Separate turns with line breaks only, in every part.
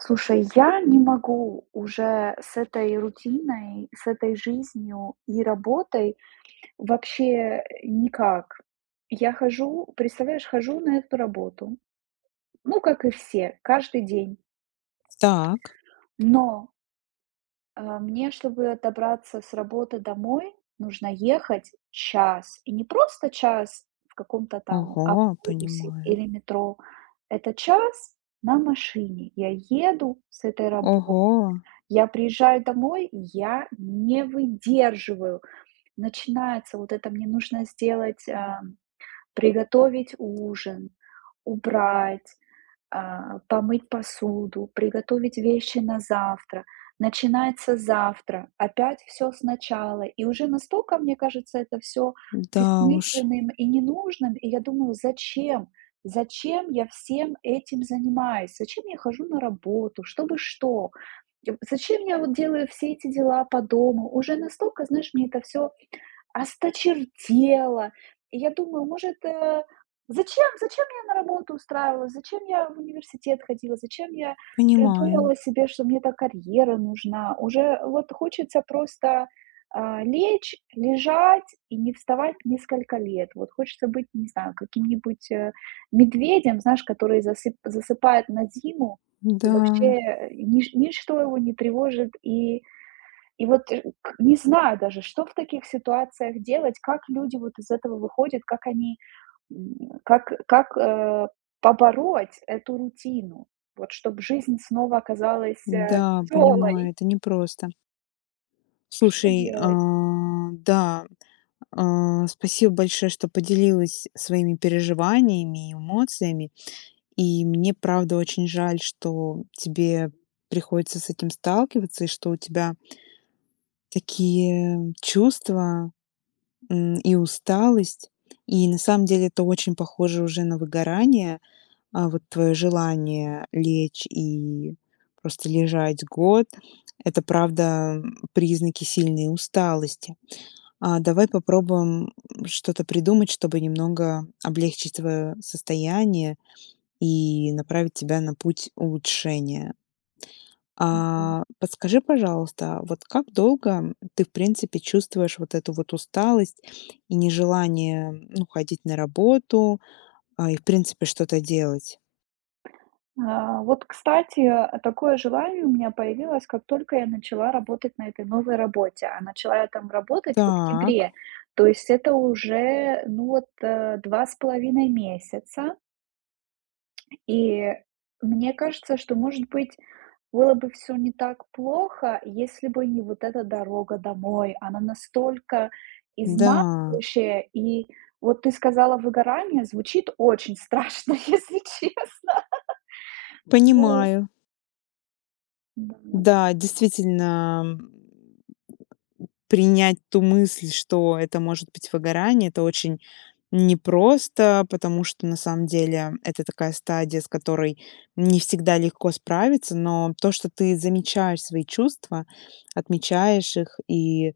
Слушай, я не могу уже с этой рутиной, с этой жизнью и работой вообще, э, никак. Я хожу представляешь, хожу на эту работу. Ну, как и все, каждый день.
Так.
Но а, мне, чтобы добраться с работы домой, нужно ехать час, и не просто час в каком-то там
Ого,
автобусе
понимаю.
или метро. Это час на машине я еду с этой работы.
Ого.
Я приезжаю домой, и я не выдерживаю, начинается: "Вот это мне нужно сделать, а, м, приготовить ужин, убрать, а, помыть посуду, приготовить вещи на завтра". Начинается завтра, опять всё сначала, и уже настолько, мне кажется, это всё
Да уж.
бессмысленным и ненужным, и я думаю: "Зачем? Зачем я всем этим занимаюсь? Зачем я хожу на работу, чтобы что? Я в зачем я вот делаю все эти дела по дому?" Уже настолько, знаешь, мне это всё осточертело, и я думаю, может, э: "Зачем? Зачем я на работу устраивалась? Зачем я в университет ходила? Зачем я
Понимаю.
придумала себе, что мне так карьера нужна?" Уже вот хочется просто, а, лечь, лежать и не вставать несколько лет, вот хочется быть, не знаю, каким-нибудь, э, медведем, знаешь, который засып засыпает на зиму и, вообще,
Да.
э, нич ничто его не тревожит, и и вот ш к не знаю даже, что в таких ситуациях делать, как люди вот из этого выходят, как они, м, как как, а, побороть эту рутину, вот чтобы жизнь снова оказалась, а,
Да, понимаю,
весёлой?
это не просто.
Что
Слушай,
делать?
а, да, а, спасибо большое, что поделилась своими переживаниями и эмоциями, и мне правда очень жаль, что тебе приходится с этим сталкиваться, и что у тебя такие чувства, м, и усталость. И на самом деле это очень похоже уже на выгорание. А, вот твое желание лечь и просто лежать год- это правда, м, признаки сильной усталости. А давай попробуем, м, что-то придумать, чтобы немного облегчить твоё состояние и направить тебя на путь улучшения.
Мгм.
А, подскажи, пожалуйста, вот как долго, м, ты, в принципе, чувствуешь вот эту вот усталость и нежелание ну ходить на работу, а, и, в принципе, что-то делать?
А, вот, кстати, такое желание у меня появилось, как только я начала работать на этой новой работе, а начала я там работать в
Так.
октябре, то есть это уже, ну, вот, э, 2 c половиной месяца. И мне кажется, что, может быть, было бы всё не так плохо, если бы не вот эта дорога домой, она настолько
Да.
изматывающая, и вот ты сказала: "Выгорание". Звучит очень страшно, если честно. Вот.
Понимаю.
Давай.
Да, действительно, м, принять ту мысль, что это может быть выгорание, это очень непросто, потому что, на самом деле- это такая стадия, с которой не всегда легко справиться. Но то, что ты замечаешь свои чувства, отмечаешь их, и,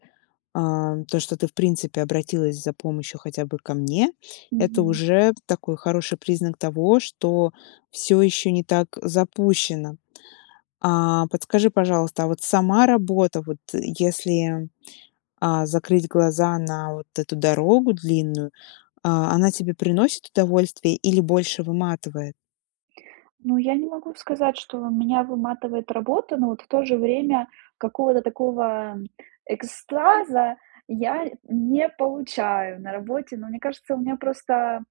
а, то, что ты, в принципе, обратилась за помощью хотя бы ко мне, это
Мгм.
уже такой хороший признак того, что всё еще не так запущено. А, подскажи, пожалуйста, а вот сама работа вот, э, если, а, закрыть глаза на вот эту дорогу длинную, а она тебе приносит удовольствие или больше выматывает?
Ну, я не могу сказать, что меня выматывает работа, но вот в то же время какого-то такого, м, экстаза я не получаю на работе, но мне кажется, у меня просто,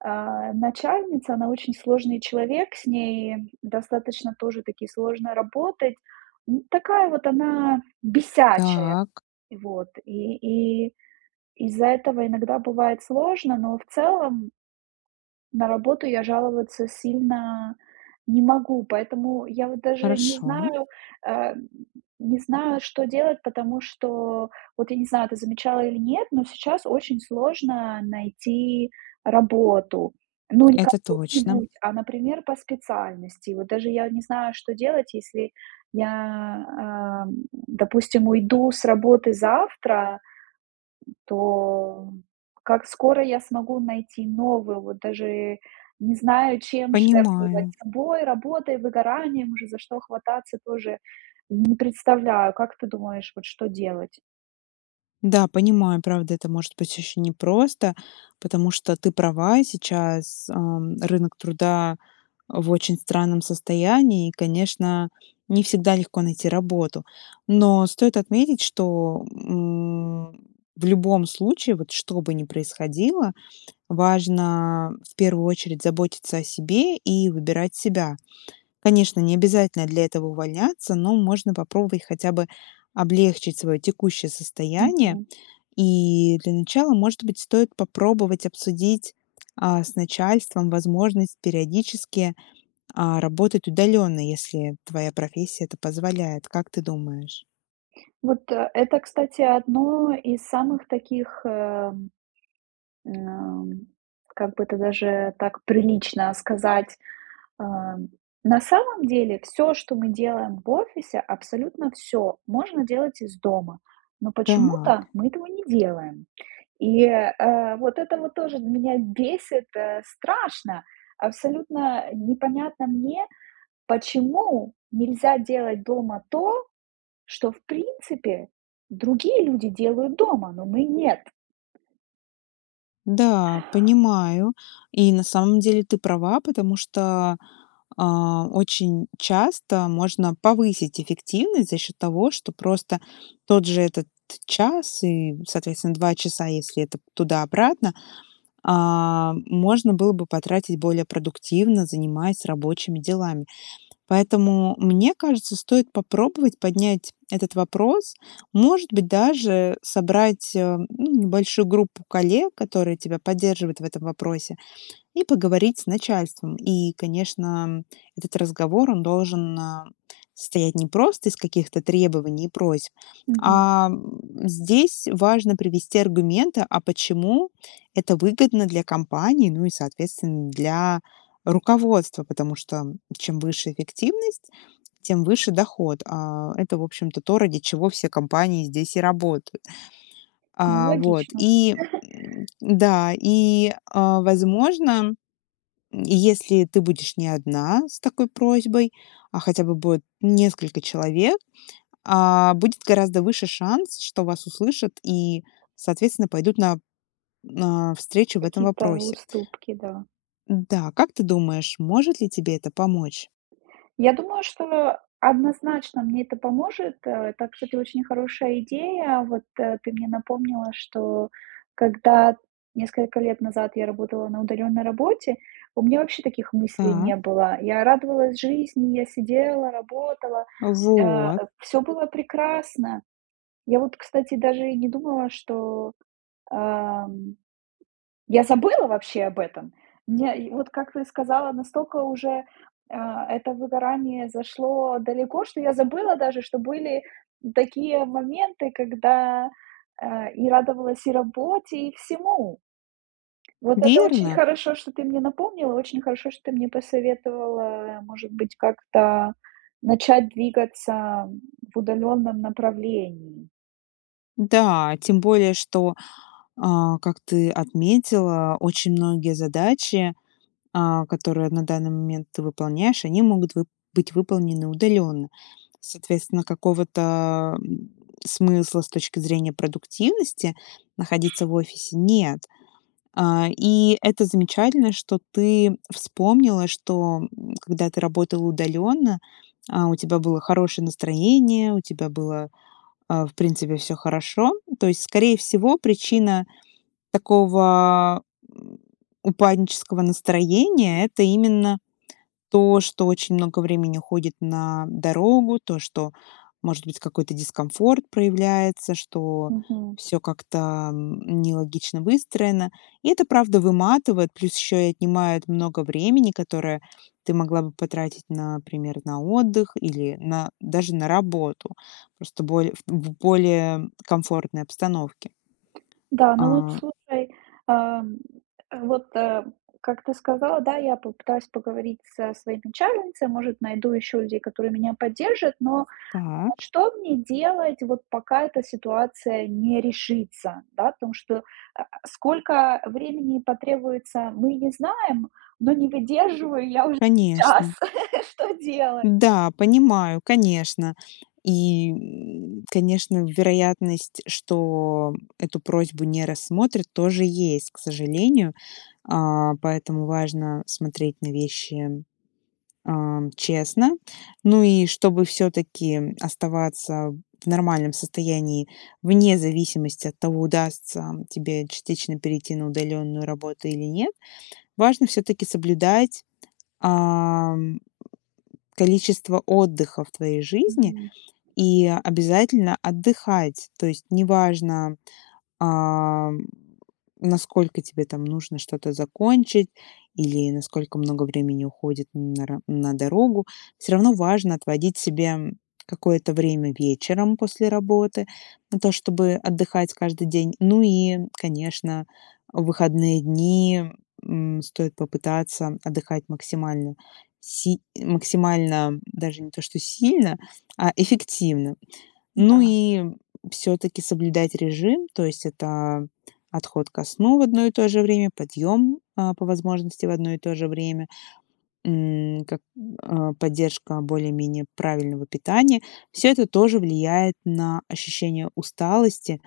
а, начальница, она очень сложный человек, с ней достаточно тоже-таки сложно работать, ну, такая вот она бесячая.
Так.
Вот и и из-за этого иногда бывает сложно, но в целом На работу я жаловаться сильно не могу, поэтому я, вот, даже не
Хорошо.
знаю а, м, не знаю, что делать, потому что вот, я не знаю, ты замечала или нет, но сейчас очень сложно найти работу. Ну, не
Это точно.
кому-нибудь, а, например, по специальности. Вот даже я не знаю, что делать, если я, а, м, допустим, уйду с работы завтра, м, то как скоро я смогу найти новую, вот даже не знаю, чем жертвовать:
Понимаю.
собой, работой, выгоранием, уже за что хвататься тоже не представляю. Как ты думаешь, вот что делать?
Да, понимаю, правда, это может быть очень непросто, потому что ты права сейчас. Ам, рынок труда в очень странном состоянии, и, конечно, не всегда легко найти работу. Но стоит отметить, что, м, в любом случае, вот что бы ни происходило, важно в первую очередь заботиться о себе и выбирать себя. Конечно, необязательно для этого увольняться, но можно попробовать хотя бы облегчить своё текущее состояние.
Мгм.
И для начала, может быть, стоит попробовать обсудить, а, с начальством возможность периодически, а, работать удалённо, если твоя профессия это позволяет, как ты думаешь?
Вот это, кстати, одно из самых таких, э, м, как бы то даже так прилично сказать, э, на самом деле всё, что мы делаем в офисе, абсолютно всё можно делать из дома, но
Так.
почему-то мы этого не делаем, и, э, вот это вот тоже меня бесит, э, страшно. Абсолютно непонятно мне, почему нельзя делать дома то, что, в принципе, другие люди делают дома, но мы- нет.
Да, понимаю. И на самом деле ты права, потому что, а, очень часто можно повысить эффективность за счет того, что просто тот же этот час и, соответственно, 2 часа, если это туда-обратно, а, можно было бы потратить более продуктивно, занимаясь рабочими делами. Поэтому, мне кажется, стоит попробовать поднять этот вопрос. Может быть, даже собрать, э, ну небольшую группу коллег, которые тебя поддерживают в этом вопросе, и поговорить с начальством. И, конечно, этот разговор, он должен, а, состоять не просто из каких-то требований и просьб,
Мгм.
а здесь важно привести аргументы, а почему это выгодно для компании, ну и, соответственно, для руководства, потому что чем выше эффективность, тем выше доход. А, это, в общем-то, то, ради чего все компании здесь и работают.
Ну,
А, вот
логично.
и, м, да, и, а, возможно, если ты будешь не одна с такой просьбой, а хотя бы будет несколько человек, а, будет гораздо выше шанс, что вас услышат и, соответственно, пойдут на, а, встречу в этом
Какие-то
вопросе.
уступки, да.
Да, как ты думаешь, может ли тебе это помочь?
Я думаю, что однозначно мне это поможет, э, так что это очень хорошая идея. Вот, э, ты мне напомнила, что когда несколько лет назад я работала на удалённой работе, у меня вообще таких мыслей не
Так.
было. Я радовалась жизни, я сидела, работала, э,
Вот.
всё было прекрасно. Я вот, кстати, даже и не думала, что, эм, я забыла вообще об этом. Мне вот, как ты сказала, настолько уже, э, это выгорание зашло далеко, что я забыла даже, что были такие моменты, когда, э, и радовалась и работе, и всему. Вот это очень
Верно!
хорошо, что ты мне напомнила, очень хорошо, что ты мне посоветовала, может быть, как-то начать двигаться в удалённом направлении.
Да, тем более что, э, как ты отметила, очень многие задачи, а, которые на данный момент ты выполняешь, они могут вы быть выполнены удаленно. Соответственно, какого-то смысла с точки зрения продуктивности находиться в офисе нет. А, и это замечательно, что ты вспомнила, что когда ты работала удаленно, а, у тебя было хорошее настроение, у тебя было, а, в принципе, всё хорошо. То есть, скорее всего, причина такого, м, упаднического настроения- это именно то, что очень много времени уходит на дорогу, то, что, может быть, какой-то дискомфорт проявляется, что
Мгм.
всё как-то нелогично выстроено. И это правда выматывает, плюс еще и отнимает много времени, которое ты могла бы потратить, например, на отдых или на даже на работу. Просто более в в более комфортной обстановке.
Да, ну вот
А.
слушай, эм, вот, э, как ты сказала, да, я попытаюсь поговорить со своей начальницей, может, найду ещё людей, которые меня поддержат, но
Так.
что мне делать вот, пока эта ситуация не решится, да, потому что, а, сколько времени потребуется, мы не знаем, но не выдерживаю я уже сейчас,
Конечно.
что делать?
Да, понимаю, конечно. И, м, конечно, вероятность, что эту просьбу не рассмотрят, тоже есть, к сожалению. А, поэтому важно смотреть на вещи, а, честно. Ну и чтобы всё-таки оставаться в нормальном состоянии вне зависимости от того, удастся тебе частично перейти на удаленную работу или нет, важно всё-таки соблюдать, а, м, количество отдыха в твоей жизни
Мгм.
и обязательно отдыхать. То есть неважно, а, м, насколько тебе там нужно что-то закончить или насколько много времени уходит на ра на дорогу, всё равно важно отводить себе какое-то время вечером после работы на то, чтобы отдыхать каждый день. Ну и, конечно, в выходные дни, м, стоит попытаться отдыхать максимально, си максимально даже не то что сильно, а эффективно. Ну
Да.
и всё-таки соблюдать режим. То есть это отход ко сну в одно и то же время, подъём, а, по возможности в одно и то же время, м, как, а, поддержка более-менее правильного питания. Всё это тоже влияет на ощущение усталости,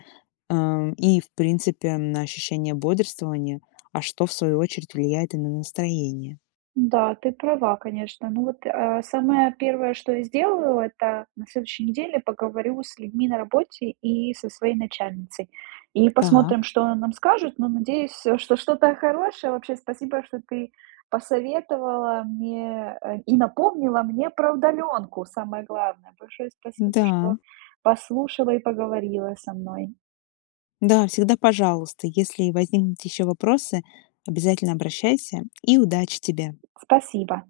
э, и в принципе на ощущение бодрствования, а что в свою очередь влияет и на настроение.
Да, ты права, конечно. Ну вот, э, самое первое, что я сделаю- это на следующей неделе поговорю с людьми на работе и со своей начальницей, и посмотрим,
Так.
что она нам скажет, но надеюсь, что что-то хорошее. Вообще, спасибо, что ты посоветовала мне, э, и напомнила мне про удалёнку самое главное. Большое спасибо,
Да.
что послушала и поговорила со мной.
Да, всегда пожалуйста. Если возникнут ещё вопросы, обязательно обращайся, и удачи тебе!
Спасибо.